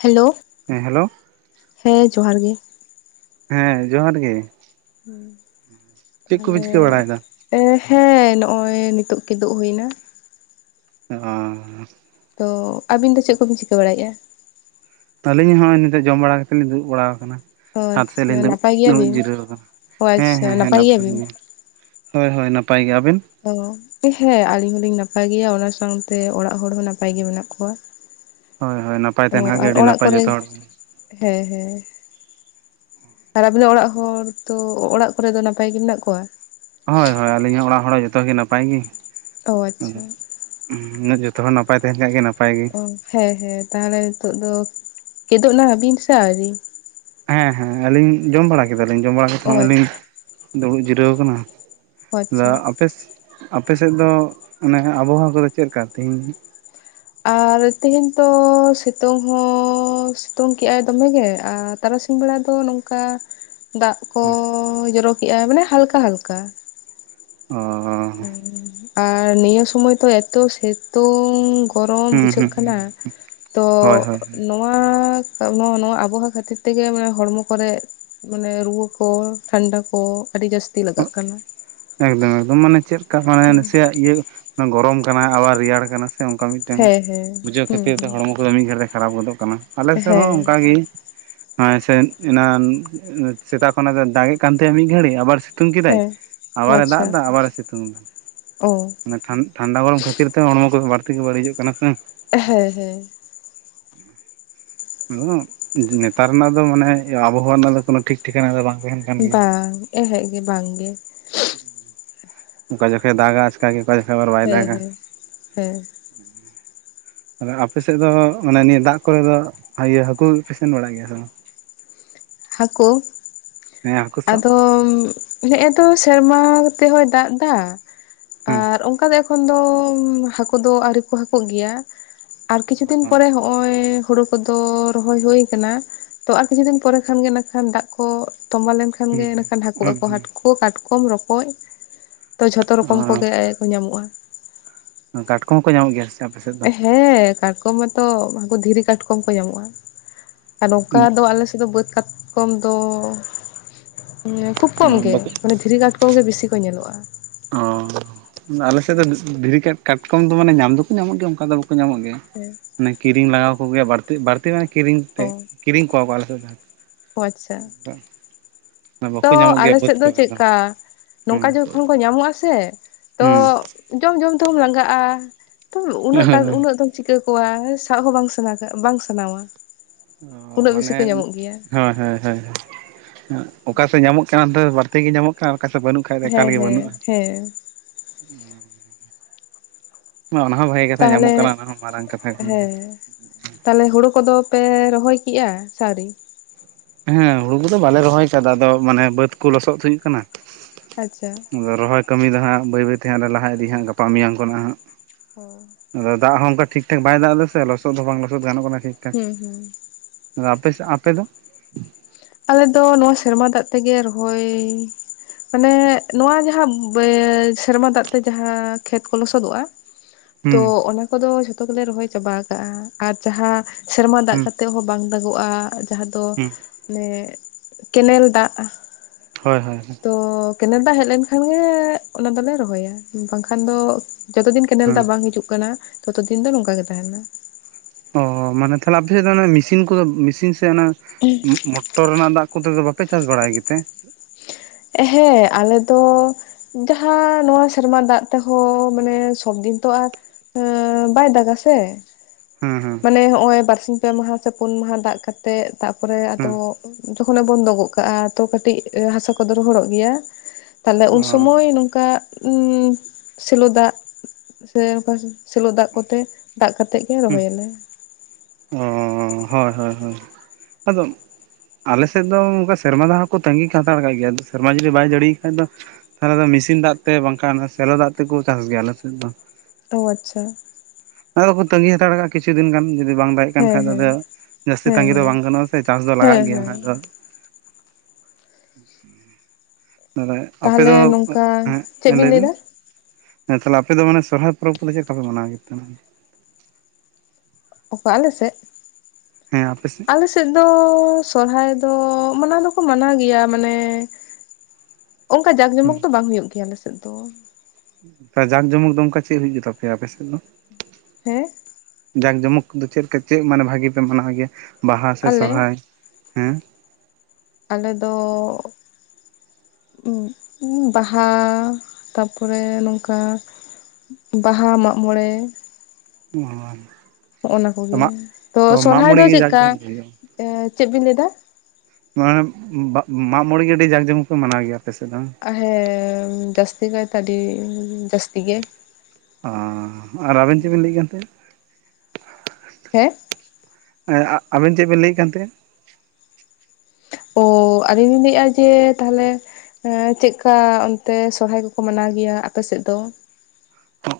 Hello ᱦᱮᱸ hello ᱦᱮᱸ ᱡᱚᱦᱟᱨ ᱜᱮ ᱦᱮᱸ ᱡᱚᱦᱟᱨ ᱜᱮ ᱦᱮᱸ ᱪᱮᱫ ᱠᱚᱯᱮ ᱛᱟᱦᱚᱞᱮ ᱪᱤᱠᱟᱹ ᱵᱟᱲᱟᱭᱮᱫᱟ? ᱮ ᱦᱮᱸ ᱱᱚᱜᱼᱚᱭ ᱱᱤᱛᱳᱜ ᱠᱤᱫᱩᱜ ᱦᱩᱭ ᱮᱱᱟ ᱚ [inaudible] [unintelligible] ᱛᱚ ᱟᱹᱵᱤᱱ ᱫᱚ ᱪᱮᱫ ᱠᱚᱵᱤᱱ ᱪᱤᱠᱟᱹ ᱵᱟᱲᱟᱭᱮᱜᱼᱟ ᱟᱹᱞᱤᱧ ᱦᱚᱸᱜᱚᱭ ᱱᱤᱛᱳᱜ ᱡᱚᱢ ᱵᱟᱲᱟ ᱠᱟᱛᱮᱫ ᱞᱤᱧ ᱫᱩᱲᱵ ᱵᱟᱲᱟ ᱟᱠᱟᱱᱟ ᱚ ᱪᱦᱟᱛ ᱥᱮᱫ ᱞᱤᱧ ᱟᱪᱪᱷᱟ ᱫᱩᱲᱩᱵ ᱱᱟᱯᱟᱭ ᱫᱩᱲᱩᱵ ᱜᱮᱭᱟᱵᱤᱱ ᱡᱤᱨᱟᱹᱣ ᱠᱟᱱᱟ ᱚ ᱦᱮᱸ ᱦᱮᱸ ᱟᱪᱪᱷᱟ ᱦᱮᱸ ᱱᱟᱯᱟᱭ ᱜᱮᱭᱟᱵᱤᱱ ᱜᱮ ᱦᱳᱭ ᱦᱳᱭ ᱱᱟᱯᱟᱭ ᱜᱮ ᱟᱵᱤᱱ ᱚ ᱦᱮᱸ ᱟᱞᱤᱧ ᱦᱚᱞᱤᱧ ᱱᱟᱯᱟᱭ ᱜᱮᱭᱟ ᱚᱱᱟ ᱥᱟᱶᱛᱮ ᱚᱲᱟᱜ ᱦᱚᱲ ᱦᱚᱸ ᱱᱟᱯᱟᱭ ᱜᱮ ᱢᱮᱱᱟᱜ ᱠᱚᱣᱟ [inaudible] ᱦᱳᱭ ᱦᱳᱭ ᱱᱟᱯᱟᱭ ᱚ ᱛᱟᱦᱮᱱ ᱠᱷᱟᱱ ᱜᱮ ᱟᱨ ᱟᱹᱰᱤ ᱚᱲᱟᱜ ᱱᱟᱯᱟᱭ ᱠᱚᱨᱮ ᱡᱚᱛᱚ ᱦᱚᱲ ᱦᱮᱸ ᱦᱮᱸ ᱟᱨ ᱟᱵᱤᱱᱟᱜ ᱚᱲᱟᱜ ᱦᱚᱲ ᱛᱚ ᱚᱲᱟᱜ ᱠᱚᱨᱮ ᱫᱚ ᱱᱟᱯᱟᱭ ᱜᱮ ᱢᱮᱱᱟᱜ ᱠᱚᱣᱟ ᱦᱳᱭ ᱦᱳᱭ ᱟᱹᱞᱤᱧᱟᱜ ᱚᱲᱟᱜ ᱦᱚᱲ ᱡᱚᱛᱚᱜ ᱜᱮ ᱱᱟᱯᱟᱭ ᱜᱮ ᱚ ᱟᱪᱪᱷᱟ ᱩᱱᱟᱹᱜ ᱡᱚᱛᱚᱚᱲ ᱱᱟᱯᱟᱭ ᱛᱟᱦᱮᱱ ᱠᱷᱟᱱ ᱜᱮ ᱱᱟᱯᱟᱭ ᱜᱮ ᱚ ᱦᱮᱸ ᱦᱮᱸ ᱛᱟᱦᱚᱞᱮ ᱱᱤᱛᱚᱜ ᱫᱚ ᱠᱮᱫᱚᱜ ᱱᱟᱵᱤᱱ ᱥᱮ ᱟᱹᱣᱨᱤ ᱦᱮᱸ ᱦᱮᱸ ᱟᱹᱞᱤᱧ ᱡᱚᱢ ᱵᱟᱲᱟ ᱠᱮᱫᱟᱞᱤᱧ ᱡᱚᱢ ᱵᱟᱲᱟ ᱠᱟᱛ ᱚ ᱦᱚᱸ ᱟᱹ ᱞᱤᱧ ᱟᱪᱪᱷᱟ ᱫᱩᱲᱩᱵ ᱡᱤᱨᱟᱹᱣ ᱠᱟᱱᱟ ᱚ ᱟᱫᱚ ᱟᱪᱪᱷᱟ ᱟᱯᱮᱥ ᱟᱯᱮ ᱥᱮᱫ ᱫᱚ ᱚᱱᱮ ᱟᱵᱚ ᱦᱟᱣᱟ ᱠᱚᱫᱚ ᱪᱮᱫᱞᱠᱟ ᱛᱮᱦᱤᱧ ᱟᱨ ᱛᱮᱦᱮᱧ ᱛᱚ ᱥᱤᱛᱩᱝ ᱦᱚᱸ ᱥᱤᱛᱩᱝ ᱠᱮᱜᱟᱭ ᱫᱚᱢᱮᱜᱮ ᱟᱨ ᱛᱟᱨᱟᱥᱤᱧ ᱵᱮᱲᱟ ᱫᱚ ᱱᱚᱝᱠᱟ ᱫᱟᱜ ᱠᱚᱭ ᱡᱚᱨᱚ ᱠᱮᱜᱼᱟ ᱢᱟᱱᱮ ᱦᱟᱞᱠᱟ ᱦᱟᱞᱠᱟ ᱚ [inaudible] ᱟᱨ ᱱᱤᱭᱟᱹ ᱥᱚᱢᱚᱭ ᱛᱚ ᱮᱛᱚ ᱥᱮᱛᱩᱝ ᱜᱚᱨᱚᱢ ᱦᱩᱸ ᱵᱩᱡᱷᱟᱹᱜ ᱦᱩᱸ ᱠᱟᱱᱟ ᱛᱚ ᱦᱳᱭ ᱦᱳᱭ ᱱᱚᱣᱟ ᱱᱚᱣᱟ ᱟᱵᱚᱦᱟᱣᱟ ᱠᱷᱟᱹᱛᱤᱨ ᱛᱮᱜᱮ ᱢᱟᱱᱮ ᱦᱚᱲᱢᱚ ᱠᱚᱨᱮ ᱢᱟᱱᱮ ᱨᱩᱣᱟᱹ ᱠᱚ ᱴᱷᱟᱱᱰᱟ ᱠᱚ ᱟᱹᱰᱤ ᱡᱟᱹᱥᱛᱤ ᱞᱟᱜᱟᱜ ᱠᱟᱱᱟ᱾ ᱮᱠᱫᱚᱢ ᱮᱠᱫᱚᱢ ᱢᱟᱱᱮ ᱪᱮᱫ ᱞᱮᱠᱟ ᱢᱟᱱᱮ ᱱᱟᱥᱮᱭᱟᱜ ᱜᱮ ᱜᱚᱨᱚᱢ ᱠᱟᱱᱟ ᱟᱵᱟᱨ ᱨᱮᱭᱟᱲ ᱠᱟᱱᱟ ᱚᱱᱠᱟ ᱢᱤᱫᱴᱮᱱ ᱦᱮᱸ ᱦᱮᱸ ᱵᱩᱡᱷᱟᱹᱣ ᱦᱩᱸ ᱠᱷᱟᱹᱛᱤᱨ ᱛᱮ ᱦᱩᱸ ᱦᱚᱲᱢᱚ [unintelligible] ᱢᱤᱜ ᱜᱮᱞᱮ ᱠᱷᱟᱨᱟᱯ ᱜᱚᱫᱚᱜ ᱠᱟᱱᱟ ᱟᱞᱮ ᱥᱮᱜ ᱦᱚᱸ ᱦᱮᱸ ᱚᱝᱠᱟ ᱜᱮ ᱦᱮᱸ ᱥᱮ ᱮᱱᱟᱱ ᱥᱮᱛᱟᱜ ᱠᱷᱚᱱᱟᱜ ᱫᱚᱭ ᱫᱟᱜᱮᱜ ᱠᱟᱱ ᱛᱟᱦᱮᱜ ᱢᱤᱫ ᱜᱷᱟᱹᱲᱤ ᱟᱵᱟᱨ ᱥᱤᱛᱩᱝ ᱠᱮᱫᱟᱭ ᱦᱮᱸ ᱟᱵᱟᱨᱮ ᱫᱟᱜ ᱫᱟ ᱟᱵᱟᱨᱮ ᱥᱤᱛᱩᱝ ᱫᱟ ᱳ ᱴᱷᱟᱱᱰᱟ ᱜᱚᱲᱚᱢ ᱠᱷᱟᱹᱛᱤᱨ ᱛᱮ ᱦᱚᱲᱢᱚ ᱠᱚ ᱵᱟᱹᱲᱛᱤ ᱜᱮ ᱵᱟᱹᱲᱤᱡᱚᱜ ᱠᱟᱱᱟ ᱥᱮ ᱦᱮᱸ ᱦᱮᱸ ᱱᱮᱛᱟᱨ ᱨᱮᱱᱟᱜ ᱫᱚ ᱢᱟᱱᱮ ᱟᱵᱚᱦᱟᱣᱟ ᱨᱮᱱᱟᱜ ᱫᱚ ᱠᱚᱱᱚ ᱴᱷᱤᱠ ᱴᱷᱤᱠᱱᱟ ᱫᱚ ᱵᱟᱝ ᱛᱟᱦᱮᱱ ᱠᱟᱱ ᱜᱮᱭᱟ ᱵᱟᱝ ᱮᱦᱮᱜ ᱜᱮ ᱵᱟᱝ ᱜᱮ ᱚᱠᱟ ᱡᱚᱠᱷᱚᱡ ᱮ ᱫᱟᱜᱟ ᱟᱪᱠᱟ ᱜᱮ ᱚᱠᱟ ᱡᱚᱠᱷᱚᱡ ᱟᱵᱟᱨ ᱵᱟᱭ ᱦᱮᱸ ᱫᱟᱜᱟ ᱦᱮᱸ [unintelligible] ᱟᱫᱚ ᱟᱯᱮ ᱥᱮᱫ ᱫᱚ ᱢᱟᱱᱮ ᱱᱤᱭᱟᱹ ᱫᱟᱜ ᱠᱚ ᱨᱮ ᱫᱚ ᱤᱭᱟᱹ ᱦᱟᱹᱠᱩ ᱯᱮ ᱥᱮᱱ ᱵᱟᱲᱟᱜ ᱜᱮᱭᱟ ᱥᱮ ᱵᱟᱝ ᱦᱟᱠᱳ ᱦᱮᱸ ᱦᱟᱹᱠᱩ ᱥᱟᱵ ᱟᱫᱚ ᱱᱮᱜ ᱮ ᱛᱚ ᱥᱮᱨᱢᱟ ᱛᱮᱦᱚᱭ ᱫᱟᱜ ᱫᱟ ᱦᱮᱸ ᱟᱨ ᱚᱝᱠᱟ ᱠᱷᱚᱱ ᱫᱚ ᱦᱟᱠᱳ ᱫᱚ ᱟᱹᱣᱨᱤ ᱠᱚ ᱦᱟᱠᱳᱜ ᱜᱮᱭᱟ ᱟᱨ ᱠᱤᱪᱷᱩ ᱫᱤᱱ ᱯᱚᱨᱮ ᱦᱚᱜ-ᱚᱭ ᱦᱳᱲᱳ ᱠᱚᱫᱚ ᱨᱚᱦᱚᱭ ᱦᱳᱭ ᱠᱟᱱᱟ ᱛᱚ ᱟᱨ ᱠᱤᱪᱷᱩ ᱫᱤᱱ ᱯᱚᱨᱮ ᱠᱷᱟᱱ ᱜᱮ ᱱᱟᱠᱷᱟᱱ ᱫᱟᱜ ᱠᱚ ᱛᱚᱢᱵᱟ ᱞᱮᱱᱠᱷᱟᱱ ᱜᱮ ᱦᱩᱸ ᱱᱟᱠᱷᱟᱱ ᱦᱟᱠᱳ ᱦᱩᱸ ᱟᱠᱚ ᱦᱩᱸ ᱦᱟᱴ ᱠᱚ ᱦᱟᱠᱳ, ᱠᱟᱴᱠᱚᱢ, ᱨᱚᱠᱚᱡ ᱛᱚ ᱡᱷᱚᱛᱚ ᱨᱚᱠᱚᱢ ᱠᱚ ᱜᱮ ᱠᱚ ᱧᱟᱢᱚᱜᱼᱟ ᱠᱟᱴᱠᱚᱢ ᱦᱚᱸᱠᱚ ᱧᱟᱢᱚᱜ ᱜᱮᱭᱟ ᱥᱮ ᱟᱯᱮ ᱥᱮᱫ ᱫᱚ? ᱦᱮᱸ ᱠᱟᱴᱠᱚᱢ ᱢᱟᱛᱚ [unintelligible] ᱫᱷᱤᱨᱤ ᱠᱟᱴᱠᱚᱢ ᱠᱚ ᱧᱟᱢᱚᱜᱼᱟ ᱟᱨ ᱱᱚᱝᱠᱟ ᱫᱚ ᱟᱞᱮ ᱥᱮᱫ ᱫᱚ ᱵᱟᱹᱫᱽ ᱠᱟᱴᱠᱚᱢ ᱫᱚ ᱠᱷᱩᱵ ᱠᱚᱢ ᱜᱮ ᱵᱟᱠᱚ ᱢᱟᱱᱮ ᱫᱷᱤᱨᱤ ᱠᱟᱴᱠᱚᱢ ᱜᱮ ᱵᱤᱥᱤ ᱠᱚ ᱧᱮᱞᱚᱜᱼᱟ ᱚ ᱟᱞᱮ ᱥᱮᱫ ᱫᱚ ᱫᱷᱤᱨᱤ ᱠᱟᱴᱠᱚᱢ ᱫᱚ ᱢᱟᱱᱮ ᱧᱟᱢ ᱫᱚᱠᱚ ᱧᱟᱢᱚᱜ ᱜᱮᱭᱟ ᱚᱱᱠᱟ ᱫᱚ ᱵᱟᱠᱚ ᱧᱟᱢᱚᱜ ᱜᱮᱭᱟ ᱦᱮᱸ ᱢᱟᱱᱮ ᱠᱤᱨᱤᱧ ᱞᱟᱜᱟᱣ ᱠᱚ ᱜᱮᱭᱟ ᱵᱟᱹᱲᱛᱤ ᱵᱟᱹᱲᱛᱤ ᱢᱟᱱᱮ ᱠᱤᱨᱤᱧ ᱛᱮ ᱚ ᱠᱤᱨᱤᱧ ᱠᱚᱣᱟ ᱠᱚ ᱟᱞᱮ ᱥᱮᱫ ᱫᱚ ᱚ ᱟᱪᱪᱷᱟ ᱛᱚ ᱵᱟᱠᱚ ᱧᱟᱢᱚᱜ ᱜᱮᱭᱟ ᱟᱞᱮ ᱵᱟᱹᱫᱽ ᱥᱮᱫ ᱫᱚ ᱠᱚᱨᱮ ᱪᱮᱫᱠᱟ ᱦᱩᱸ ᱱᱚᱝᱠᱟ ᱡᱚᱠᱷᱚᱱ ᱠᱚ ᱧᱟᱢᱚᱜ-ᱟ ᱥᱮ ᱛᱚ ᱦᱩᱸ ᱡᱚᱢ ᱡᱚᱢ ᱛᱮᱦᱚᱢ ᱞᱟᱸᱜᱟᱜᱼᱟ ᱛᱚ ᱩᱱᱟᱹᱜ ᱜᱟᱱ ᱩᱱᱟᱹᱜ ᱫᱚᱢ ᱪᱤᱠᱟᱹ ᱠᱚᱣᱟ ᱥᱟᱜ ᱦᱚᱸ ᱵᱟᱝ [unintelligible] ᱵᱟᱝ ᱥᱟᱱᱟᱣᱟ ᱚ ᱩᱱᱟᱹᱜ ᱵᱮᱥᱤ ᱢᱟᱱᱮ ᱠᱚ ᱧᱟᱢᱚᱜ ᱜᱮᱭᱟ ᱦᱳᱭ ᱦᱳᱭ ᱦᱳᱭ ᱚᱠᱟ ᱥᱮᱜ ᱧᱟᱢᱚᱜ ᱠᱟᱱᱟ, ᱚᱱᱛᱮ ᱵᱟᱹᱲᱛᱤ ᱜᱮ ᱧᱟᱢᱚᱜ ᱠᱟᱱᱟ ᱚᱠᱟ ᱥᱮᱫ ᱵᱟᱹᱱᱩᱜ ᱠᱷᱟᱡ ᱫᱚ ᱮᱠᱟᱞ ᱦᱮᱸ ᱜᱮ ᱦᱮᱸ ᱵᱟᱹᱱᱩᱜᱼᱟ ᱦᱮᱸ ᱚᱱᱟ ᱦᱚᱸ ᱵᱷᱟᱹᱜᱤ ᱠᱟᱛᱷᱟ ᱛᱟᱦᱚᱞᱮ ᱧᱟᱢᱚᱜ ᱠᱟᱱᱟ, ᱚᱱᱟ ᱦᱚᱸ ᱢᱟᱨᱟᱝ ᱠᱟᱛᱷᱟ ᱠᱟᱱ ᱜᱮᱭᱟ ᱛᱟᱦᱞᱮ ᱦᱳᱲᱳ ᱠᱚᱫᱚ ᱯᱮ ᱨᱚᱦᱚᱭ ᱠᱮᱜᱼᱟ ᱥᱮ ᱟᱣᱨᱤ ᱦᱮᱸ ᱦᱳᱲᱳ ᱠᱚᱫᱚ ᱵᱟᱞᱮ ᱨᱚᱦᱚᱭ ᱠᱟᱫᱟ ᱟᱫᱚ ᱢᱟᱱᱮ ᱵᱟᱹᱛ ᱠᱚ ᱞᱚᱥᱚᱫ ᱦᱩᱭᱩᱜ ᱠᱟᱱᱟ ᱟᱪᱪᱷᱟ ᱟᱫᱚ ᱨᱚᱦᱚᱭ ᱠᱟᱹᱢᱤ ᱫᱚ ᱦᱟᱜ ᱵᱟᱹᱭ ᱵᱟᱹᱭ ᱛᱮ ᱦᱟᱜ ᱞᱮ ᱞᱟᱦᱟ ᱤᱫᱤ ᱦᱟᱜ ᱜᱟᱯᱟ ᱢᱮᱭᱟᱝ ᱠᱷᱚᱱ ᱦᱟᱜ ᱚ ᱟᱫᱚ ᱫᱟᱜ ᱦᱚᱸ ᱚᱱᱠᱟ ᱴᱷᱤᱠ ᱴᱷᱟᱠ ᱵᱟᱭ ᱫᱟᱜ ᱫᱟᱥᱮ ᱞᱚᱥᱚᱫ ᱦᱚᱸ ᱵᱟᱝ ᱞᱚᱥᱚᱫ ᱜᱟᱱᱚᱜ ᱠᱟᱱᱟ ᱴᱷᱤᱠ ᱴᱷᱟᱠ ᱦᱩᱸ ᱦᱩᱸ ᱟᱫᱚ ᱟᱯᱮ ᱥᱮᱜ ᱟᱯᱮ ᱫᱚ ᱟᱞᱮ ᱫᱚ ᱱᱚᱣᱟ ᱥᱮᱨᱢᱟ ᱫᱟᱜ ᱛᱮᱜᱮ ᱨᱚᱦᱚᱭ ᱢᱟᱱᱮ ᱱᱚᱣᱟ ᱡᱟᱦᱟᱸ ᱥᱮᱨᱢᱟ ᱫᱟᱜ ᱛᱮ ᱡᱟᱦᱟᱸ ᱠᱷᱮᱛ ᱠᱚ ᱞᱚᱥᱚᱫᱚᱜᱼᱟ [unintelligible] ᱛᱚ ᱦᱩᱸ ᱚᱱᱟ ᱠᱚᱫᱚ ᱡᱷᱚᱛᱚ ᱜᱮᱞᱮ ᱨᱚᱦᱚᱭ ᱪᱟᱵᱟ ᱠᱟᱜ-ᱟ ᱟᱨ ᱡᱟᱦᱟᱸ ᱥᱮᱨᱢᱟ ᱫᱟᱜ ᱦᱩᱸ ᱠᱟᱛᱮᱜ ᱦᱚᱸ ᱵᱟᱝ ᱫᱟᱜᱚᱜ-ᱟ ᱡᱟᱦᱟᱸ ᱫᱚ ᱦᱩᱸ ᱢᱟᱱᱮ ᱠᱮᱱᱮᱞ ᱫᱟᱜ ᱦᱳᱭ ᱦᱳᱭ ᱦᱳᱭ ᱛᱚ ᱠᱮᱱᱮᱞ ᱫᱟᱜ ᱦᱮᱡ ᱞᱮᱱᱠᱷᱟᱱ ᱜᱮ ᱚᱱᱟ ᱫᱚᱞᱮ ᱨᱚᱦᱚᱭᱟ ᱵᱟᱝᱠᱷᱟᱱ ᱫᱚ ᱡᱚᱛᱚ ᱫᱤᱱ ᱠᱮᱱᱮᱞ ᱫᱟᱜ ᱵᱟᱝ ᱦᱤᱡᱩᱜ ᱠᱟᱱᱟ ᱛᱚᱛᱚ ᱫᱤᱱ ᱫᱚ ᱱᱚᱝᱠᱟ ᱜᱮ ᱛᱟᱦᱮᱸᱱᱟ ᱾ ᱚ ᱢᱟᱱᱮ ᱛᱟᱦᱚᱞᱮ ᱟᱯᱮ ᱥᱮᱫ ᱫᱚ ᱚᱱᱮ ᱢᱤᱥᱤᱱ ᱠᱚᱫᱚ ᱢᱮᱥᱤᱱ ᱥᱮ ᱚᱱᱟ ᱢᱚᱜ ᱢᱚᱴ ᱢᱚᱴᱚᱨ ᱨᱮᱱᱟᱜ ᱫᱟᱜ ᱠᱚᱛᱮ ᱫᱚ ᱵᱟᱯᱮ ᱪᱟᱥ ᱵᱟᱲᱟᱭ ᱜᱮᱛᱮ ᱮᱦᱮᱸ ᱟᱞᱮ ᱫᱚ ᱡᱟᱦᱟᱸ ᱱᱚᱣᱟ ᱥᱮᱨᱢᱟ ᱫᱟᱜ ᱛᱮᱦᱚᱸ ᱢᱟᱱᱮ ᱥᱚᱵᱫᱤᱱ ᱛᱚ ᱟᱨ ᱟᱸ ᱵᱟᱭ ᱫᱟᱜᱼᱟ ᱥᱮ ᱦᱮᱸ ᱦᱮᱸ ᱢᱟᱱᱮ ᱦᱚᱸᱚᱭ ᱵᱟᱨᱥᱤᱧ ᱯᱮ ᱢᱟᱦᱟ ᱥᱮ ᱯᱩᱱ ᱢᱟᱦᱟ ᱫᱟᱜ ᱠᱟᱛᱮᱜ ᱛᱟᱨᱯᱚᱨᱮ ᱟᱫᱚ ᱦᱮᱸ ᱛᱚᱠᱷᱚᱱᱮ ᱵᱚᱱᱫᱚ ᱜᱚᱱ ᱠᱟᱜᱼᱟ ᱛᱚ ᱠᱟᱹᱴᱤᱡ ᱦᱟᱥᱟ ᱠᱚᱫᱚ ᱨᱚᱦᱚᱲᱚᱜ ᱜᱮᱭᱟ ᱛᱟᱦᱞᱮ ᱚ ᱩᱱᱥᱚᱢᱚᱭ ᱱᱚᱝᱠᱟ ᱩᱸᱥᱮᱞᱚ ᱫᱟᱜ ᱥᱮ ᱚᱱᱠᱟ ᱥᱮᱞᱚ ᱫᱟᱜ ᱠᱚᱛᱮ ᱫᱟᱜ ᱠᱟᱛᱮ ᱮ ᱨᱚᱦᱚᱭᱟᱞᱮ ᱚᱸᱻ ᱦᱳᱭ ᱦᱳᱭ ᱟᱫᱚ ᱟᱞᱮ ᱥᱮᱫ ᱫᱚ ᱚᱱᱠᱟ ᱥᱮᱨᱢᱟ ᱫᱟᱜ ᱦᱚᱸ ᱠᱚ ᱛᱟᱺᱜᱤ ᱦᱟᱛᱟᱲ ᱠᱟᱜ ᱜᱮᱭᱟ, ᱥᱮᱨᱢᱟ ᱡᱩᱫᱤ ᱵᱟᱭ ᱡᱟᱹᱲᱤᱭ ᱠᱷᱟᱡ ᱫᱚ ᱛᱟᱦᱚᱞᱮ ᱫᱚ ᱢᱤᱥᱤᱱ ᱫᱟᱜ ᱛᱮ ᱵᱟᱝᱠᱷᱟᱱ ᱥᱮᱞᱳ ᱫᱟᱜ ᱛᱮᱠᱚ ᱪᱟᱥ ᱜᱮᱭᱟ ᱟᱞᱮ ᱥᱮᱫ ᱫᱚ ᱚ ᱟᱪᱷᱟ ᱟᱫᱚ ᱠᱚ ᱛᱟᱺᱜᱤ ᱦᱟᱛᱟᱲᱠᱟᱜᱼᱟ ᱠᱤᱪᱷᱩ ᱫᱤᱱ ᱜᱟᱱ ᱡᱩᱫᱤ ᱵᱟᱝ ᱵᱟᱭᱼᱼ ᱦᱮᱸ ᱠᱟᱱᱠᱷᱟᱡ ᱫᱚ ᱦᱮᱸ ᱡᱮ ᱡᱟᱹᱥᱛᱤ ᱦᱮᱸ ᱛᱟᱺᱜᱤ ᱫᱚ ᱦᱮᱸ ᱵᱟᱝ ᱜᱟᱱᱚᱜᱼᱟ ᱥᱮ ᱪᱟᱥ ᱫᱚ ᱞᱟᱜᱟᱜ ᱦᱮᱸ ᱜᱮᱭᱟ ᱦᱟᱜ ᱦᱮᱸ ᱟᱫᱚ [unintelligible] ᱟᱯᱮ ᱛᱟᱦᱚᱞᱮ ᱫᱚ ᱱᱚᱝᱠᱟ ᱪᱮᱫ ᱞᱟᱹᱭ ᱵᱤᱱ ᱞᱟᱹᱭᱫᱟ ᱦᱮᱸ ᱛᱟᱦᱚᱞᱮ ᱟᱯᱮ ᱫᱚ ᱢᱟᱱᱮ ᱥᱚᱦᱨᱟᱭ ᱯᱚᱨᱚᱵᱽ ᱠᱚ ᱪᱮᱫ ᱞᱮᱠᱟ ᱯᱮ ᱢᱟᱱᱟᱣᱮᱜ ᱛᱟᱦᱮᱱᱟ ᱚᱠᱟ ᱟᱞᱮ ᱥᱮᱜ ᱦᱮᱸ ᱟᱯᱮ ᱥᱮᱫ ᱟᱞᱮ ᱥᱮᱫ ᱫᱚ ᱥᱚᱨᱦᱟᱭ ᱫᱚ ᱢᱟᱱᱟᱣ ᱫᱚᱠᱚ ᱢᱟᱱᱟᱣ ᱜᱮᱭᱟ ᱢᱟᱱᱮᱼᱼ ᱚᱝᱠᱟ ᱡᱟᱠᱼᱡᱚᱢᱚᱠ ᱦᱮᱸ ᱫᱚ ᱵᱟᱝ ᱦᱩᱭᱩᱜ ᱜᱮᱭᱟ ᱟᱞᱮ ᱥᱮᱫ ᱫᱚ ᱡᱟᱠ ᱡᱚᱢᱚᱠ ᱫᱚ ᱚᱝᱠᱟ ᱪᱮᱫ ᱦᱩᱭᱩᱜ ᱛᱟᱯᱮᱭᱟ ᱟᱯᱮ ᱥᱮᱫ ᱫᱚ ᱦᱮᱸ ᱡᱟᱜᱽ ᱡᱚᱢᱚᱠ ᱫᱚ ᱪᱮᱫ ᱞᱮᱠᱟ ᱪᱮᱫ ᱢᱟᱱᱮ ᱵᱷᱟᱹᱜᱤ ᱯᱮ ᱢᱟᱱᱟᱣ ᱜᱮᱭᱟ ᱵᱟᱦᱟ ᱥᱮ ᱟᱞᱮ ᱥᱚᱨᱦᱟᱭ ᱦᱮᱸ ᱟᱞᱮ ᱫᱚ [unintelligible] ᱵᱟᱦᱟ ᱛᱟᱨᱯᱚᱨᱮ ᱱᱚᱝᱠᱟ ᱵᱟᱦᱟ ᱢᱟᱜᱢᱚᱬᱮ ᱚᱸ [unintelligible] ᱱᱚᱜᱼᱱᱚᱣᱟ ᱠᱚᱜᱮ ᱛᱚ ᱥᱚᱨᱦᱟᱭ ᱫᱚ ᱜᱮ ᱪᱮᱫ ᱡᱟᱠ ᱞᱮᱠᱟ ᱡᱚᱢᱚᱠ ᱦᱩᱭᱩᱜᱼᱟ ᱮᱸ ᱪᱮᱫ ᱵᱤᱱ ᱞᱟᱹᱭ ᱮᱫᱟ ᱢᱟᱱᱮ ᱵᱟᱜ ᱢᱟᱜ ᱢᱚᱬᱮ ᱜᱮ ᱟᱹᱰᱤ ᱡᱟᱠ ᱡᱚᱢᱚᱠ ᱯᱮ ᱢᱟᱱᱟᱣ ᱜᱮᱭᱟ ᱟᱯᱮ ᱥᱮᱫ ᱫᱚ ᱦᱚᱸ ᱦᱮᱸ ᱡᱟᱹᱥᱛᱤ ᱠᱟᱭ ᱛᱮ ᱟᱹᱰᱤ ᱡᱟᱹᱥᱛᱤ ᱜᱮ ᱟᱸᱻ ᱟᱨ ᱟᱹᱵᱤᱱ ᱪᱮᱫ ᱵᱤᱱ ᱞᱟᱹᱭᱮᱫ ᱠᱟᱱ ᱦᱟᱱᱛᱮ ᱦᱮᱸ ᱮ ᱟᱜ ᱟᱹᱵᱤᱱ ᱪᱮᱫ ᱵᱮᱱ ᱞᱟᱹᱭᱮᱫ ᱠᱟᱱ ᱛᱟᱦᱮᱱ ᱚᱻ ᱟᱹᱞᱤᱧ ᱞᱤᱧ ᱞᱟᱹᱭᱮᱜᱼᱟ ᱡᱮ ᱛᱟᱦᱚᱞᱮ ᱦᱮᱸ ᱪᱮᱜᱠᱟ ᱚᱱᱛᱮ ᱥᱚᱦᱨᱟᱭ ᱠᱚᱠᱚ ᱢᱟᱱᱟᱣ ᱜᱮᱭᱟ ᱟᱯᱮ ᱥᱮᱫ ᱫᱚ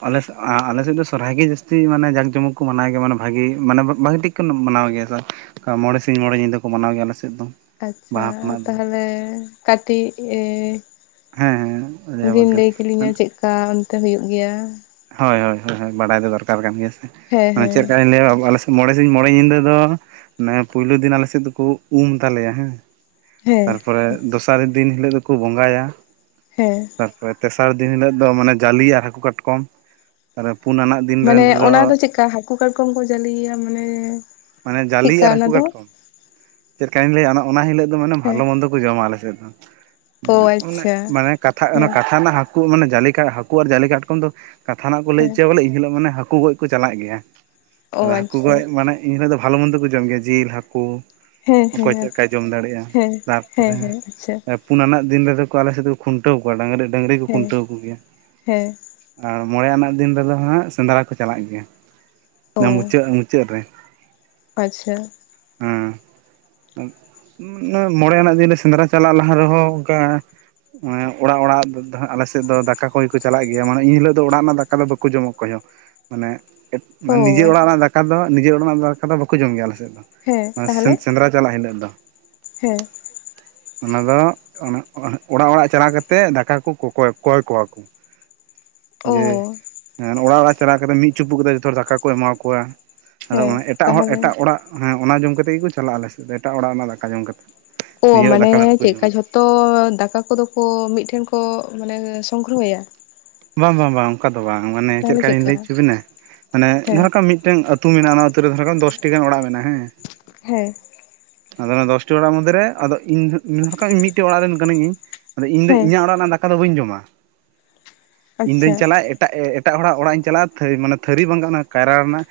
ᱟᱞᱮ ᱥᱮᱜ ᱟ ᱟᱞᱮᱥᱮᱫ ᱫᱚ ᱥᱚᱨᱦᱟᱭ ᱜᱮ ᱡᱟᱹᱥᱛᱤ ᱢᱟᱱᱮ ᱡᱟᱠ ᱡᱚᱢᱚᱠ ᱠᱚ ᱢᱟᱱᱟᱣ ᱜᱮᱭᱟ ᱢᱟᱱᱮ ᱵᱷᱟᱹᱜᱤ ᱢᱟᱱᱮ ᱵᱷᱟᱹᱜᱤ ᱴᱷᱤᱠ [unintelligible] ᱢᱟᱱᱟᱣ ᱜᱮᱭᱟ ᱥᱮ ᱢᱚᱬᱮ ᱥᱤᱧ ᱢᱚᱬᱮ ᱧᱤᱫᱟᱹ ᱠᱚ ᱢᱟᱱᱟᱣ ᱜᱮᱭᱟ ᱟᱞᱮ ᱥᱮᱫ ᱫᱚ ᱟᱪᱪᱷᱟ ᱵᱟᱦᱟ ᱠᱷᱚᱱᱟᱜ ᱫᱚ ᱛᱟᱦᱚᱞᱮ ᱠᱟᱹᱴᱤᱡ ᱮᱻ ᱦᱮᱸ ᱦᱮᱸ ᱞᱟᱹᱭᱟᱵᱚᱱ ᱵᱤᱱ ᱞᱟᱹᱭ ᱠᱮᱞᱤᱧᱟ ᱠᱟᱱᱟ ᱪᱮᱫᱞᱮᱠᱟ ᱚᱱᱛᱮ ᱦᱩᱭᱩᱜ ᱜᱮᱭᱟ ᱦᱳᱭ ᱦᱳᱭ ᱦᱳᱭ ᱦᱳᱭ ᱵᱟᱰᱟᱭ ᱫᱚ ᱫᱚᱨᱠᱟᱨ ᱠᱟᱱ ᱜᱮᱭᱟ ᱥᱮ ᱦᱮᱸ ᱢᱟᱱᱮ ᱦᱮᱸ ᱪᱮᱫ ᱞᱮᱠᱟᱹᱧ ᱞᱤᱧ ᱞᱟᱹᱭᱟᱵᱤᱱ ᱟᱞᱮ ᱥᱮᱫᱼᱼ ᱢᱚᱬᱮ ᱥᱤᱧ ᱢᱚᱬᱮ ᱧᱤᱫᱟᱹ ᱫᱚ ᱢᱮ ᱯᱩᱭᱞᱩ ᱫᱤᱱ ᱟᱞᱮ ᱥᱮᱫ ᱫᱚᱠᱚ ᱩᱢ ᱛᱟᱞᱮᱭᱟ ᱦᱮᱸ ᱦᱮᱸ ᱦᱚᱭ ᱫᱚᱥᱟᱨ ᱫᱤᱱ ᱦᱤᱞᱚᱜ ᱫᱚᱠᱚ ᱵᱚᱸᱜᱟᱭᱟ ᱦᱮᱸ ᱛᱟᱨᱯᱚᱨᱮ ᱛᱮᱥᱟᱨ ᱫᱤᱱ ᱦᱤᱞᱚᱜ ᱫᱚ ᱢᱟᱱᱮ ᱡᱟᱹᱞᱤ ᱟᱨ ᱦᱟᱹᱠᱩ ᱠᱟᱴᱠᱚᱢ ᱛᱟᱦᱚᱞᱮ ᱯᱩᱱ ᱟᱱᱟᱜ ᱫᱤᱱ ᱢᱟᱱᱮ ᱚᱱᱟ ᱫᱚ ᱨᱮᱫᱚ ᱪᱮᱫ ᱞᱮᱠᱟ ᱦᱟᱹᱠᱩ ᱠᱟᱴᱠᱚᱢ ᱠᱚ ᱡᱟᱹᱞᱤᱭᱮᱭᱟ ᱢᱟᱱᱮ ᱢᱟᱱᱮ ᱡᱟᱞᱤ ᱪᱮᱫᱠᱟ ᱟᱨ ᱚᱱᱟ ᱦᱟᱹᱠᱩ ᱫᱚ ᱠᱟᱴᱠᱚᱢ ᱪᱤᱠᱟᱹᱧ ᱞᱟᱹᱭᱟ ᱚᱱᱟ ᱦᱤᱞᱚᱜ ᱫᱚ ᱢᱟᱱᱮ ᱵᱷᱟᱞᱚ ᱦᱮᱸ ᱢᱚᱱᱫᱚ ᱠᱚ ᱡᱚᱢᱟ ᱟᱞᱮ ᱥᱮᱫ ᱫᱚ ᱚ ᱚᱱᱮ ᱟᱪᱪᱷᱟ ᱢᱟᱱᱮ ᱠᱟᱛᱷᱟ ᱚᱱᱟ ᱦᱮᱸ ᱠᱟᱛᱷᱟ ᱨᱮᱱᱟᱜ ᱦᱟᱹᱠᱩ ᱢᱟᱱᱮ ᱡᱟᱹᱞᱮᱠᱟ ᱦᱟᱹᱠᱩ ᱟᱨ ᱡᱟᱹᱞᱤ ᱠᱟᱴᱠᱚᱢ ᱫᱚ ᱠᱟᱛᱷᱟᱱᱟᱜ ᱠᱚ ᱞᱟᱹᱭ ᱦᱮᱸ ᱚᱪᱚᱭᱟ ᱵᱚᱞᱮ ᱮᱱ ᱦᱤᱞᱚᱜ ᱢᱟᱱᱮ ᱦᱟᱹᱠᱩ ᱜᱚᱡ ᱠᱚ ᱪᱟᱞᱟᱜ ᱜᱮᱭᱟ ᱚ ᱟᱫᱚ ᱦᱟᱹᱠᱩ ᱟᱪᱪᱷᱟ ᱜᱚᱡ ᱢᱟᱱᱮ ᱮᱱ ᱦᱤᱞᱚᱜ ᱫᱚ ᱵᱷᱟᱞᱮ ᱢᱚᱱᱫᱚ ᱠᱚ ᱡᱚᱢ ᱜᱮᱭᱟ ᱡᱤᱞ ᱦᱟᱹᱠᱩ ᱦᱮᱸ ᱚᱠᱚᱭ ᱦᱮᱸ ᱪᱮᱫ ᱞᱮᱠᱟᱭ ᱡᱚᱢ ᱫᱟᱲᱮᱭᱟᱜᱼᱟ ᱦᱮᱸ ᱦᱮᱸ ᱛᱟᱨᱯᱚᱨᱮ ᱦᱮᱸ ᱟᱪᱪᱷᱟ ᱯᱩᱱ ᱟᱱᱟᱜ ᱫᱤᱱ ᱨᱮᱫᱚ ᱟᱞᱮ ᱥᱮᱫ ᱫᱚᱠᱚ ᱠᱷᱩᱱᱴᱟᱹᱣ ᱠᱚᱣᱟ ᱰᱹᱟᱝᱨᱤ ᱰᱟᱹᱝᱨᱤ ᱠᱚ ᱦᱮᱸ ᱠᱷᱩᱱᱴᱟᱹᱣ ᱠᱚᱜᱮᱭᱟ ᱦᱮᱸ ᱟᱨ ᱢᱚᱬᱮ ᱟᱱᱟᱜ ᱫᱤᱱ ᱨᱮᱫᱚ ᱦᱟᱸᱜ ᱥᱮᱸᱫᱽᱨᱟ ᱠᱚ ᱪᱟᱞᱟᱜ ᱜᱮᱭᱟ ᱚᱱᱟ ᱚ ᱢᱩᱪᱟᱹᱫ ᱢᱩᱪᱟᱹᱫ ᱨᱮ ᱟᱪᱪᱷᱟ ᱦᱮᱸ᱾ ᱢᱚᱬᱮ ᱟᱱᱟᱜ ᱫᱤᱱᱨᱮ ᱥᱮᱸᱫᱽᱨᱟ ᱪᱟᱞᱟᱜ ᱞᱟᱦᱟ ᱨᱮᱦᱚᱸ ᱚᱱᱠᱟ ᱚᱲᱟᱜ ᱚᱲᱟᱜ ᱟᱞᱮ ᱥᱮᱫ ᱫᱚ ᱫᱟᱠᱟ ᱠᱚᱭ ᱠᱚ ᱪᱟᱞᱟᱜ ᱜᱮᱭᱟ ᱢᱟᱱᱮ ᱤᱱᱦᱤᱞᱳᱜ ᱫᱚ ᱚᱲᱟᱜ ᱨᱮᱱᱟᱜ ᱫᱟᱠᱟ ᱫᱚ ᱵᱟᱠᱚ ᱡᱚᱢᱟ ᱚᱠᱚᱭ ᱦᱚᱸ ᱢᱟᱱᱮ [unintelligible] ᱚ ᱢᱟᱱᱮ ᱱᱤᱡᱮᱨ ᱚᱲᱟᱜ ᱨᱮᱱᱟᱜ ᱫᱟᱠᱟ ᱫᱚ ᱱᱤᱡᱮᱨ ᱚᱲᱟᱜ ᱨᱮᱱᱟᱜ ᱫᱟᱠᱟ ᱫᱚ ᱵᱟᱠᱚ ᱡᱚᱢ ᱜᱮᱭᱟ ᱟᱞᱮᱥᱮᱫ ᱫᱚ ᱦᱮᱸ ᱛᱟᱦᱚᱞᱮ [unintelligible] ᱥᱮᱸᱫᱽᱨᱟ ᱪᱟᱞᱟᱜ ᱦᱤᱞᱚᱜ ᱫᱚ ᱦᱮᱸ᱾ ᱚᱱᱟ ᱫᱚ ᱚᱲᱟᱜ ᱚᱲᱟᱜ ᱪᱟᱞᱟᱣ ᱠᱟᱛᱮᱫ ᱫᱟᱠᱟ ᱠᱚ ᱠᱚᱭ [unintelligible] ᱠᱚᱣᱟ ᱠᱚ᱾ [unintelligible] ᱡᱮ ᱚᱲᱟᱜ ᱚᱲᱟᱜ ᱪᱟᱞᱟᱣ ᱠᱟᱛᱮᱫ ᱢᱤᱫ ᱪᱩᱯᱩᱫ ᱠᱟᱛᱮᱫ ᱡᱚᱛᱚ ᱦᱚᱲ ᱫᱟᱠᱟ ᱠᱚ ᱮᱢᱟ ᱠᱚᱣᱟ᱾ ᱟᱫᱚ ᱦᱮᱸ ᱚᱱᱟ ᱮᱴᱟᱜ ᱦᱚᱲ ᱛᱟᱦᱚᱞᱮ ᱮᱴᱟᱜ ᱚᱲᱟᱜ ᱦᱮᱸ ᱚᱱᱟ ᱡᱚᱢ ᱠᱟᱛᱮᱫ ᱜᱮᱠᱚ ᱪᱟᱞᱟᱜᱼᱟ ᱟᱞᱮ ᱥᱮᱫ ᱫᱚ ᱮᱴᱟᱜ ᱚᱲᱟᱜᱱᱨᱮᱱᱟᱜ ᱫᱟᱠᱟ ᱡᱚᱢ ᱠᱟᱛᱮᱫ᱾ [unintelligible] ᱱᱤᱡᱮᱨᱟᱜ ᱢᱟᱱᱮ ᱫᱟᱠᱟ ᱫᱚ ᱵᱟᱠᱚ ᱪᱮᱫ ᱞᱮᱠᱟ ᱡᱚᱢᱟ ᱡᱷᱚᱛᱚ ᱫᱟᱠᱟ ᱠᱚᱫᱚ ᱠᱚ ᱢᱤᱫᱴᱷᱮᱱ ᱠᱚ ᱢᱟᱱᱮ ᱥᱚᱝᱜᱨᱚᱦᱚᱭᱟ ᱵᱟᱝ ᱵᱟᱝ ᱵᱟᱝ ᱚᱱᱠᱟ ᱫᱚ ᱵᱟᱝ ᱢᱟᱱᱮ ᱪᱮᱫ ᱛᱟᱦᱚᱞᱮ ᱞᱮᱠᱟ ᱞᱤᱧ ᱪᱮᱫᱠᱟ ᱞᱟᱹᱭ ᱚᱪᱚ ᱵᱤᱱᱟ ᱢᱟᱱᱮ ᱡᱟᱦᱟᱸ ᱦᱮᱸ ᱞᱮᱠᱟ ᱢᱤᱫᱴᱟᱝ ᱟᱹᱛᱩ ᱟᱹᱛᱩ ᱢᱮᱱᱟᱜᱼᱟ ᱚᱱᱟ ᱟᱹᱛᱩ ᱨᱮ [unintelligible] ᱫᱚᱥᱴᱤ ᱜᱟᱱ ᱚᱲᱟᱜ ᱢᱮᱱᱟᱜᱼᱟ ᱦᱮᱸ ᱦᱮᱸ᱾ ᱟᱫᱚ ᱚᱱᱟ ᱫᱚᱥᱴᱤ ᱚᱲᱟᱜ ᱢᱚᱫᱽᱫᱷᱮᱨᱮ ᱟᱫᱚ ᱤᱧ ᱦᱚᱸ [unintelligible] ᱢᱤᱫᱴᱮᱡ ᱚᱲᱟᱜ ᱨᱮᱱ ᱠᱟᱹᱱᱟᱹᱧ ᱤᱧ ᱟᱫᱚ ᱤᱧ ᱫᱚ ᱦᱮᱸ ᱤᱧᱟᱹᱜ ᱚᱲᱟᱜ ᱨᱮᱱᱟᱜ ᱫᱟᱠᱟ ᱫᱚ ᱵᱟᱹᱧ ᱡᱚᱢᱟ ᱤᱧ ᱫᱩᱧ ᱟᱪᱪᱷᱟ ᱪᱟᱞᱟᱜᱼᱟ ᱮᱴᱟᱜ [unintelligible] ᱦᱚᱲᱟᱜ ᱚᱲᱟᱜ ᱤᱧ ᱪᱟᱞᱟᱜᱼᱟ ᱛᱷᱟᱹᱨᱤ ᱵᱟᱝ ᱠᱷᱟᱱ ᱚᱱᱟ ᱠᱟᱭᱨᱟ ᱨᱮᱱᱟᱜ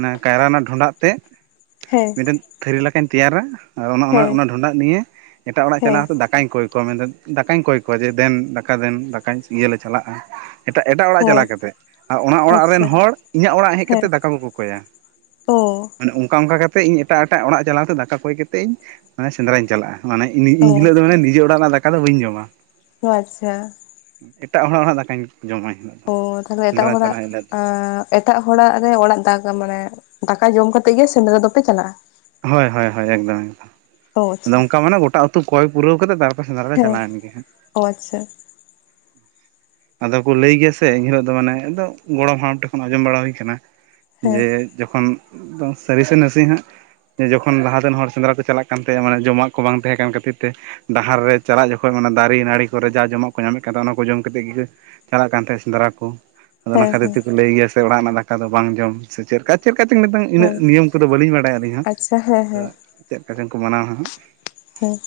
ᱚᱱᱟ ᱠᱟᱭᱨᱟ ᱨᱮᱱᱟᱜ ᱰᱷᱚᱸᱰᱟᱜ ᱛᱮ ᱦᱮᱸ᱾ ᱛᱷᱟᱹᱨᱤ ᱞᱮᱠᱟᱧ ᱛᱮᱭᱟᱨᱟ ᱟᱨ ᱦᱮᱸ ᱚᱱᱟ ᱰᱷᱚᱸᱰᱟᱜ ᱱᱤᱭᱟᱹ ᱮᱴᱟᱜ ᱚᱲᱟᱜ ᱪᱟᱞᱟᱣ ᱦᱮᱸ ᱠᱟᱛᱮᱫ ᱫᱟᱠᱟ ᱫᱟᱠᱟᱧ ᱠᱚᱭ ᱠᱚᱣᱟ ᱢᱮᱱᱫᱚ ᱫᱟᱠᱟᱧ ᱠᱚᱭ ᱠᱚᱣᱟ ᱡᱮ ᱫᱮᱱ ᱫᱟᱠᱟ ᱫᱮᱱ ᱫᱟᱠᱟ ᱤᱭᱟᱹᱞᱮ ᱪᱟᱞᱟᱜᱼᱟ᱾ ᱮᱴᱟᱜ ᱮᱴᱟᱜ ᱚᱲᱟᱜ ᱦᱳᱭ ᱪᱟᱞᱟᱣ [unintelligible] ᱠᱟᱛᱮᱫ ᱟᱨ ᱚᱱᱟ ᱚᱲᱟᱜ ᱨᱮᱱ ᱟᱪᱪᱷᱟ ᱦᱚᱲ ᱤᱧᱟᱹᱜ ᱚᱲᱟᱜ ᱦᱮᱡ ᱦᱮᱸ ᱠᱟᱛᱮ ᱫᱟᱠᱟ ᱠᱚ ᱠᱚᱠᱚᱭᱟ᱾ [unintelligible] ᱚ ᱢᱟᱱᱮ ᱚᱱᱠᱟ ᱚᱱᱠᱟ ᱠᱟᱛᱮᱫ ᱤᱧ ᱮᱴᱟᱜ ᱮᱴᱟᱜ ᱚᱲᱟᱜ ᱪᱟᱞᱟᱣ ᱠᱟᱛᱮᱫ ᱫᱟᱠᱟ ᱠᱚᱭ ᱠᱟᱛᱮ ᱤᱧ ᱢᱟᱱᱮ ᱥᱮᱸᱫᱽᱨᱟᱧ ᱪᱟᱞᱟᱜᱼᱟ᱾ ᱢᱟᱱᱮ ᱤᱧ ᱚ ᱦᱤᱞᱳᱜ ᱫᱚ ᱢᱟᱱᱮ ᱱᱤᱡᱮ ᱚᱲᱟᱜ ᱨᱮᱱᱟᱜ ᱫᱟᱠᱟ ᱫᱚ ᱵᱟᱹᱧ ᱡᱚᱢᱟ᱾ ᱚ ᱟᱪᱪᱷᱟ᱾ ᱮᱴᱟᱜ ᱦᱚᱲᱟᱜ ᱚᱲᱟᱜ ᱫᱟᱠᱟᱧ ᱡᱚᱢᱟ ᱮᱱᱦᱤᱞᱚᱜ ᱫᱚ᱾ ᱚ ᱛᱟᱦᱚᱞᱮ ᱮᱴᱟᱜ ᱥᱮᱸᱫᱽᱨᱟ ᱦᱚᱲᱟᱜ ᱪᱟᱞᱟᱜ ᱦᱤᱞᱳᱜ ᱫᱚ ᱮᱴᱟᱜ ᱦᱚᱲᱟᱜ ᱨᱮ ᱚᱲᱟᱜ [unintelligible] ᱢᱟᱱᱮ ᱫᱟᱠᱟ ᱡᱚᱢ ᱠᱟᱛᱮᱫ ᱜᱮ ᱥᱮᱸᱫᱽᱨᱟ ᱫᱚᱯᱮ ᱪᱟᱞᱟᱜᱼᱟ᱾ ᱦᱳᱭ ᱦᱳᱭ ᱦᱳᱭ ᱮᱠᱫᱚᱢ ᱮᱠᱫᱚᱢ ᱚ ᱟᱫᱚ ᱟᱪᱪᱷᱟ ᱚᱱᱠᱟ ᱢᱟᱱᱮ ᱜᱚᱴᱟ ᱟᱛᱩ ᱠᱚᱭ ᱯᱩᱨᱟᱹᱣ ᱠᱟᱛᱮᱫ [unintelligible] ᱥᱮᱸᱫᱽᱨᱟ ᱞᱮ ᱦᱮᱸ ᱪᱟᱞᱟᱣ ᱮᱱ ᱜᱮ ᱦᱟᱸᱜ ᱚ ᱟᱪᱪᱷᱟ᱾ ᱟᱫᱚ ᱠᱚ ᱞᱟᱹᱭ ᱜᱮᱭᱟ ᱥᱮ ᱮᱱᱦᱤᱞᱳᱜ ᱫᱚ ᱢᱟᱱᱮ ᱟᱫᱚ ᱜᱚᱲᱚᱢ ᱦᱟᱲᱟᱢ ᱴᱷᱮᱱ ᱠᱷᱚᱱ ᱟᱸᱡᱚᱢ ᱵᱟᱲᱟ ᱦᱩᱭ ᱟᱠᱟᱱᱟ ᱦᱮᱸ ᱡᱮ ᱡᱚᱠᱷᱚᱱ ᱥᱟᱹᱨᱤ ᱥᱮ ᱱᱟᱥᱮ ᱦᱟᱸᱜ [unintelligible] ᱡᱚᱠᱷᱚᱱ ᱞᱟᱦᱟ ᱛᱮᱱ ᱦᱚᱲ ᱥᱮᱸᱫᱽᱨᱟ ᱠᱚ ᱪᱟᱞᱟᱜ ᱠᱟᱱ ᱛᱟᱦᱮᱸᱫ ᱢᱟᱱᱮ ᱡᱚᱢᱟᱜ ᱠᱚ ᱵᱟᱝ ᱛᱟᱦᱮᱸ ᱠᱟᱱ ᱠᱷᱟᱹᱛᱤᱨ ᱛᱮ ᱰᱟᱦᱟᱨ ᱨᱮ ᱪᱟᱞᱟᱜ ᱡᱚᱠᱷᱚᱱ ᱚᱱᱟ ᱫᱟᱨᱮ ᱱᱟᱹᱲᱤ ᱠᱚᱨᱮ ᱡᱟ ᱡᱚᱢᱟᱜ ᱠᱚ ᱧᱟᱢᱮᱫ ᱠᱟᱱ ᱛᱟᱦᱮᱸᱱᱟ ᱚᱱᱟ ᱠᱚ ᱡᱚᱢ ᱠᱟᱛᱮᱫ ᱜᱮ ᱪᱟᱞᱟᱜ ᱠᱟᱱ ᱛᱟᱦᱮᱸᱫ ᱥᱮᱸᱫᱽᱨᱟ ᱠᱚ ᱟᱫᱚ ᱦᱮᱸ ᱠᱷᱟᱛᱤᱨ ᱦᱮᱸ ᱛᱮ ᱠᱚ ᱞᱟᱹᱭ ᱜᱮᱭᱟ ᱥᱮ ᱚᱲᱟᱜ ᱨᱮᱱᱟᱜ ᱫᱟᱠᱟ ᱫᱚ ᱵᱟᱝ ᱡᱚᱢ ᱥᱮ ᱪᱮᱫ ᱞᱮᱠᱟ ᱪᱮᱫ ᱞᱮᱠᱟ ᱪᱚᱝ ᱱᱤᱛᱚᱝ ᱚ ᱤᱱᱟᱹᱜ ᱱᱤᱭᱚᱢ ᱠᱚᱫᱚ ᱵᱟᱹᱞᱤᱧ ᱵᱟᱲᱟᱭᱟ ᱟᱹᱞᱤᱧ ᱦᱚᱸ ᱟᱪᱪᱷᱟ ᱦᱮᱸ ᱪᱮᱫ ᱞᱮᱠᱟ ᱪᱚᱝ ᱠᱚ ᱢᱟᱱᱟᱣᱟ ᱦᱟᱸᱜ ᱦᱩᱸ᱾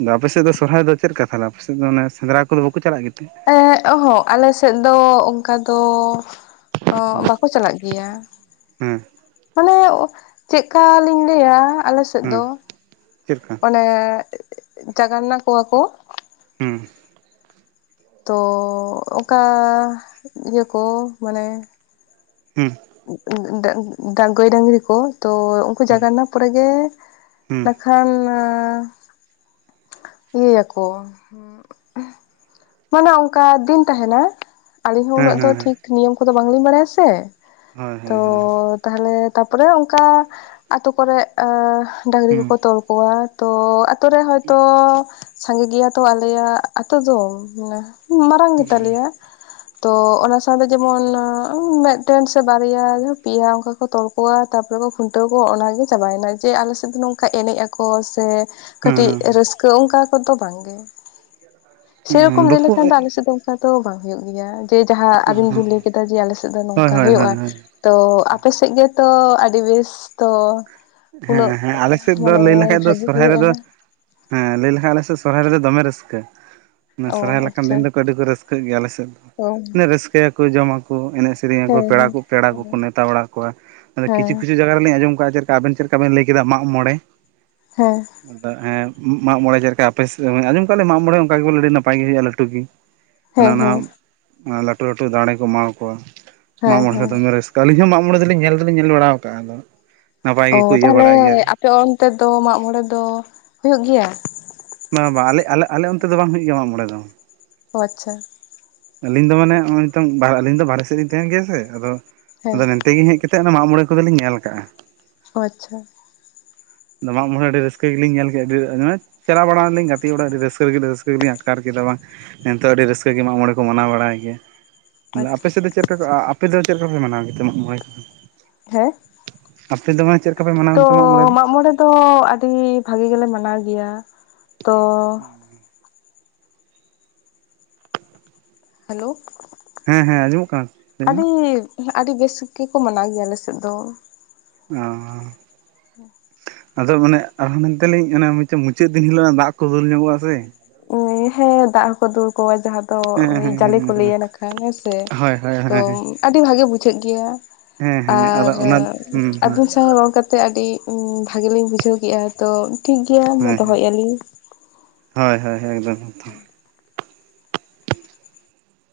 ᱟᱫᱚ ᱟᱯᱮ ᱥᱮᱫ ᱫᱚ ᱥᱚᱨᱦᱟᱭ ᱫᱚ ᱪᱮᱫ ᱞᱮᱠᱟ ᱛᱟᱷᱚᱞᱮ ᱟᱯᱮ ᱥᱮᱫ ᱫᱚ ᱚᱱᱮ ᱥᱮᱸᱫᱽᱨᱟ ᱠᱚᱫᱚ ᱵᱟᱠᱚ ᱪᱟᱞᱟᱜ ᱜᱮᱛᱮ? ᱮ ᱚᱦᱚᱸᱜ ᱟᱞᱮ ᱥᱮᱫ ᱫᱚ ᱚᱱᱠᱟ ᱫᱚ [unintelligible] ᱵᱟᱠᱚ ᱪᱟᱞᱟᱜ ᱜᱮᱭᱟ ᱦᱮᱸ ᱾ ᱢᱟᱱᱮ ᱪᱮᱫ ᱞᱠᱟ ᱞᱤᱧ ᱞᱟᱹᱭᱟ ᱟᱞᱮ ᱟᱞᱮ ᱥᱮᱫ ᱫᱚ ᱪᱮᱫ ᱞᱮᱠᱟ ᱚᱱᱮ ᱡᱟᱜᱟᱱᱱᱟ ᱠᱚᱣᱟ ᱠᱚ ᱦᱩᱸ᱾ ᱛᱚ ᱚᱱᱠᱟ ᱤᱭᱟᱹ ᱠᱚ ᱢᱟᱱᱮ ᱦᱮᱸ᱾ [unintelligible] ᱜᱟᱹᱭ ᱰᱟᱹᱜᱽᱨᱤ ᱠᱚ ᱛᱚ ᱩᱱᱠᱩ ᱦᱳᱭ ᱡᱟᱜᱟᱣᱱᱟ ᱯᱚᱨᱮ ᱜᱮ ᱦᱩᱸ [unintelligible] ᱤᱭᱟᱹᱭᱟᱠᱚ ᱾ ᱢᱟᱱᱮ ᱚᱱᱠᱟ ᱫᱤᱱ ᱛᱟᱦᱮᱱᱟ ᱟᱞᱤᱧ ᱦᱚᱸ ᱩᱱᱟᱹᱜ ᱦᱮᱸ ᱫᱚ ᱦᱮᱸ ᱦᱮᱸ ᱴᱷᱤᱠ ᱱᱤᱭᱚᱢ ᱠᱚᱫᱚ ᱵᱟᱝᱞᱤᱧ ᱵᱟᱲᱟᱭᱟ ᱥᱮ ᱦᱳᱭ ᱾ ᱛᱚ ᱦᱳᱭ ᱦᱳᱭ ᱛᱟᱦᱞᱮ ᱛᱟᱯᱚᱨᱮ ᱚᱱᱠᱟ ᱟᱛᱳ ᱠᱚᱨᱮ ᱰᱟᱹᱝᱨᱤ ᱦᱩᱸ ᱠᱚᱠᱚ ᱛᱚᱞ ᱠᱚᱣᱟ ᱛᱚ ᱟᱹᱛᱳ ᱨᱮ ᱦᱚᱭᱛᱳ ᱥᱟᱸᱜᱮ ᱜᱮᱭᱟ ᱛᱚ ᱟᱞᱮᱭᱟᱜ-ᱟ ᱟᱛᱳ ᱫᱚ ᱢᱟᱨᱟᱝ ᱜᱮᱛᱟᱞᱮᱭᱟ ᱾ ᱛᱚ ᱚᱱᱟ ᱥᱟᱶᱛᱮ ᱡᱮᱢᱚᱱ ᱢᱮᱫ ᱢᱤᱫᱴᱮᱱ ᱥᱮ ᱵᱟᱨᱭᱟ ᱯᱮᱭᱟ ᱚᱱᱠᱟ ᱠᱚ ᱛᱚᱞ ᱠᱚᱣᱟ ᱛᱟᱯᱚᱨᱮ ᱠᱚ ᱠᱷᱩᱱᱴᱟᱹᱣ ᱠᱚᱣᱟ ᱚᱱᱟᱜᱮ ᱪᱟᱵᱟᱭᱮᱱᱟ ᱡᱮ ᱟᱞᱮᱥᱮᱫ ᱫᱚ ᱱᱚᱝᱠᱟ ᱠᱷᱟᱜ ᱮᱱᱮᱡ ᱟᱠᱚ ᱥᱮ ᱦᱮᱸ ᱠᱟᱹᱴᱤᱡ ᱨᱟᱹᱥᱠᱟᱹ ᱚᱱᱠᱟ ᱠᱚᱫᱚ ᱵᱟᱝᱜᱮ ᱾ ᱦᱩᱸ ᱫᱩᱠᱩ ᱦᱮᱜ ᱟᱫᱚᱢ ᱥᱮᱫ ᱫᱚ ᱚᱱᱠᱟ ᱫᱚ ᱵᱟᱝ ᱦᱩᱭᱩᱜ ᱜᱮᱭᱟ ᱡᱮ ᱡᱟᱦᱟᱸ ᱟᱵᱤᱱ ᱵᱤᱱ ᱞᱟᱹᱭ ᱠᱮᱫᱟ ᱡᱮ ᱟᱞᱮ ᱥᱮᱫ ᱫᱚ ᱦᱳᱭ ᱱᱚᱝᱠᱟ ᱦᱳᱭ ᱦᱩᱭᱩᱜ-ᱟ ᱾ ᱛᱚ ᱟᱯᱮᱥᱮᱫ ᱜᱮᱛᱚ ᱟᱹᱰᱤ ᱵᱮᱥ ᱛᱚ ᱦᱮᱸ ᱩᱱᱟᱹᱜ ᱦᱮᱸ ᱟᱞᱮ ᱥᱮᱫ ᱫᱚ ᱢᱟᱱᱮ ᱞᱟᱹᱭ ᱞᱮᱠᱷᱟᱡ ᱫᱚ ᱵᱷᱟᱜᱤ ᱥᱚᱨᱦᱟᱭ ᱦᱩᱭᱩᱜᱼᱟ ᱨᱮᱫᱚ ᱦᱮᱸ ᱞᱟᱹᱭ ᱞᱮᱠᱷᱟᱱ ᱟᱞᱮ ᱥᱮᱫ ᱥᱚᱨᱦᱟᱭ ᱨᱮᱫᱚ ᱫᱚᱢᱮ ᱨᱟᱹᱥᱠᱟᱹ ᱚ ᱥᱚᱨᱦᱟᱭ ᱞᱮᱠᱟᱱ ᱟᱪᱪᱷᱟ ᱫᱤᱱ ᱫᱚᱠᱚ ᱟᱹᱰᱤ ᱠᱚ ᱨᱟᱹᱥᱠᱟᱹᱜ ᱜᱮᱭᱟ ᱟᱞᱮ ᱥᱮᱫ ᱚ ᱨᱟᱹᱥᱠᱟᱹᱭᱟᱠᱚ ᱡᱚᱢᱟ ᱠᱚ ᱮᱱᱮᱡ ᱥᱮ ᱥᱮᱨᱮᱧ ᱟᱠᱚ ᱦᱮᱸ ᱯᱮᱲᱟ ᱦᱮᱸ ᱠᱚ ᱯᱮᱲᱟ ᱠᱚᱠᱚ ᱦᱮᱸ ᱱᱮᱣᱛᱟ ᱵᱟᱲᱟ ᱠᱚᱣᱟ ᱠᱤᱪᱷᱩ ᱦᱮᱸ ᱠᱤᱪᱷᱩ ᱡᱟᱭᱜᱟ ᱨᱮᱞᱤᱧ ᱟᱸᱡᱚᱢ ᱠᱟᱜ-ᱟ ᱡᱮ ᱟᱵᱤᱱ ᱪᱮᱫ ᱞᱮᱠᱟ ᱵᱮᱱ ᱞᱟᱹᱭ ᱠᱮᱫᱟ ᱢᱟᱜ ᱢᱚᱬᱮ ᱦᱮᱸ ᱟᱫᱚ ᱦᱮᱸ ᱢᱟᱜ ᱢᱚᱬᱮ ᱪᱮᱫ ᱞᱮᱠᱟ ᱟᱯᱮ ᱥᱮ ᱟᱸᱡᱚᱢ ᱠᱟᱜ ᱞᱤᱧ ᱢᱟᱜ ᱢᱚᱬᱮ ᱚᱱᱠᱟ ᱜᱮᱞᱮ ᱟᱹᱰᱤ ᱱᱟᱯᱟᱭ ᱜᱮ ᱦᱩᱭᱩᱜ-ᱟ ᱞᱟᱹᱴᱩ ᱜᱮ [inaudible] ᱦᱟᱱᱟ ᱱᱟᱣᱟ ᱞᱟᱹᱴᱩ ᱞᱟᱹᱴᱩ ᱫᱟᱲᱮ ᱠᱚ ᱮᱢᱟᱣᱟ ᱠᱚᱣᱟ ᱢᱟᱜ ᱦᱮᱸ ᱢᱚᱬᱮ ᱦᱮᱸ ᱫᱚᱢᱮ ᱨᱟᱹᱥᱠᱟᱹ ᱟᱹᱞᱤᱧ ᱦᱚᱸ ᱢᱟᱜ ᱢᱚᱬᱮ ᱫᱚᱞᱤ ᱧᱮᱧ ᱫᱚ ᱧᱮᱞ ᱵᱟᱲᱟᱣ ᱟᱠᱟᱫ ᱫᱚ ᱚ ᱛᱟᱦᱚᱞᱮ ᱟᱯᱮ ᱚᱱᱛᱮ ᱫᱚ ᱢᱟᱜᱢᱚᱲᱮ ᱫᱚ ᱦᱩᱭᱩᱜ ᱜᱮᱭᱟ? ᱵᱟᱝ ᱵᱟᱝ ᱟᱞᱮ ᱟᱞᱮ ᱚᱱᱛᱮ ᱫᱚ ᱵᱟᱝ ᱦᱩᱭᱩᱜ ᱜᱮᱭᱟ ᱢᱟᱜ ᱢᱚᱬᱮ ᱫᱚ ᱟᱪᱪᱷᱟ ᱟᱞᱤᱧ ᱫᱚ ᱢᱟᱱᱮ ᱚᱦᱚ ᱱᱤᱛᱚᱝ ᱟᱹᱞᱤᱧ ᱫᱚ ᱵᱟᱨᱦᱮ ᱥᱮᱫ ᱞᱤᱧ ᱛᱟᱦᱮᱱ ᱜᱮᱭᱟ ᱥᱮ ᱟᱫᱚ ᱦᱮᱸ ᱟᱫᱚ ᱛᱮᱜᱮ ᱦᱮᱡ ᱠᱟᱛᱮ ᱚᱱᱟ ᱢᱟᱜ ᱢᱚᱬᱮ ᱠᱚᱫᱚᱞᱤᱧ ᱧᱮᱞ ᱟᱠᱟᱜ-ᱟ ᱾ ᱟᱪᱪᱷᱟ ᱱᱚᱣᱟ ᱢᱟᱜᱢᱚᱬᱮ ᱟᱹᱰᱤ ᱨᱟᱹᱥᱠᱟᱹ ᱜᱮᱞᱤᱧ ᱧᱮᱞ ᱠᱮᱫ-ᱟ [unintelligible] ᱾ ᱪᱟᱞᱟᱣ ᱵᱟᱲᱟᱱᱟᱞᱤ ᱜᱟᱛᱮ ᱚᱲᱟᱜ ᱟᱹᱰᱤ ᱨᱟᱹᱥᱠᱟᱹ ᱜᱮᱞᱮ ᱨᱟᱹᱥᱠᱟᱹ ᱜᱮᱞᱤᱧ ᱟᱴᱟᱨ ᱠᱮᱫᱟ ᱵᱟᱝ ᱮᱱᱛᱮ ᱟᱹᱰᱤ ᱨᱟᱹᱥᱠᱟᱹ ᱜᱮ ᱢᱟᱜᱢᱚᱬᱮ ᱠᱚ ᱢᱟᱱᱟᱣ ᱵᱟᱲᱟᱭ ᱜᱮᱭᱟ ᱾ ᱟᱯᱮ ᱟᱪᱪᱷᱟ ᱥᱮᱫ ᱫᱚ ᱪᱮᱫ ᱞᱮᱠᱟ ᱠᱚ ᱟᱯᱮ ᱫᱚ ᱪᱮᱫ ᱞᱮᱠᱟ ᱯᱮ ᱢᱟᱱᱟᱣᱟ ᱜᱮᱛᱚ ᱢᱟᱜᱢᱚᱬᱮ ᱠᱚ? ᱦᱮᱸ ᱟᱯᱮ ᱫᱚ ᱢᱟᱱᱮ ᱪᱮᱫᱞᱮᱠᱟ ᱯᱮ ᱢᱟᱱᱟᱣ ᱜᱮᱛᱚ ᱢᱟᱜ ᱢᱚᱬᱮ ᱫᱚ? ᱛᱚ ᱟᱹᱰᱤ ᱵᱷᱟᱜᱤ ᱜᱮᱞᱮ ᱢᱟᱱᱟᱣ ᱜᱮᱭᱟ ᱛᱚ ᱦᱮᱞᱳ ᱦᱮᱸ ᱦᱮᱸ ᱟᱸᱡᱚᱢᱚᱜ ᱠᱟᱱᱟ ᱞᱟᱹᱭ ᱢᱮ ᱟᱹᱰᱤᱻ ᱟᱹᱰᱤ ᱵᱮᱥ ᱜᱮᱠᱚ ᱢᱟᱱᱟᱣ ᱜᱮᱭᱟ ᱟᱞᱮᱥᱮᱫ ᱫᱚ ᱾ ᱚᱦᱸᱻ ᱟᱫᱚ ᱚᱱᱮ ᱟᱨᱦᱚᱸ ᱢᱮᱱᱛᱮᱞᱤᱧ ᱢᱩᱪᱟᱹᱫ ᱫᱤᱱ ᱦᱤᱞᱳᱜ ᱫᱟᱜ ᱠᱚ ᱫᱩᱞ ᱧᱚᱜᱚᱜ-ᱟ ᱥᱮ ᱾ ᱩ ᱦᱮᱸ ᱫᱟᱜ ᱦᱚᱠᱚ ᱫᱩᱞ ᱟᱠᱚᱭᱟ ᱡᱟᱦᱟᱭ ᱛᱚ ᱦᱮᱸ ᱳᱭ ᱦᱮᱸ ᱡᱟᱞᱮ ᱠᱚ ᱦᱮᱸ ᱞᱟᱹᱭᱟ ᱱᱟᱠᱷᱟᱱ ᱦᱮᱸᱥᱮ ᱦᱳᱭ ᱦᱳᱭ ᱛᱚ ᱦᱳᱭ ᱟᱹᱰᱤ ᱵᱷᱟᱜᱮ ᱵᱩᱡᱷᱟᱹᱜ ᱜᱮᱭᱟ ᱦᱮᱸ ᱦᱮᱸ ᱟᱨ ᱟᱫᱚ ᱚᱱᱟ ᱦᱩᱸ ᱦᱩᱸ ᱟᱵᱤᱱ ᱥᱟᱶ ᱨᱚᱲ ᱠᱟᱛᱮ ᱟᱹᱰᱤ ᱵᱷᱟᱜᱮᱞᱤᱧ ᱵᱩᱡᱷᱟᱹᱣ ᱠᱮᱫ-ᱟ ᱛᱚ ᱴᱷᱤᱠ ᱜᱮᱭᱟ ᱢᱟ ᱦᱳᱭ ᱫᱚᱦᱚᱭᱮᱫ-ᱟᱞᱤᱧ ᱦᱳᱭ ᱦᱳᱭ ᱮᱠᱫᱚᱢ ᱮᱠᱫᱚᱢ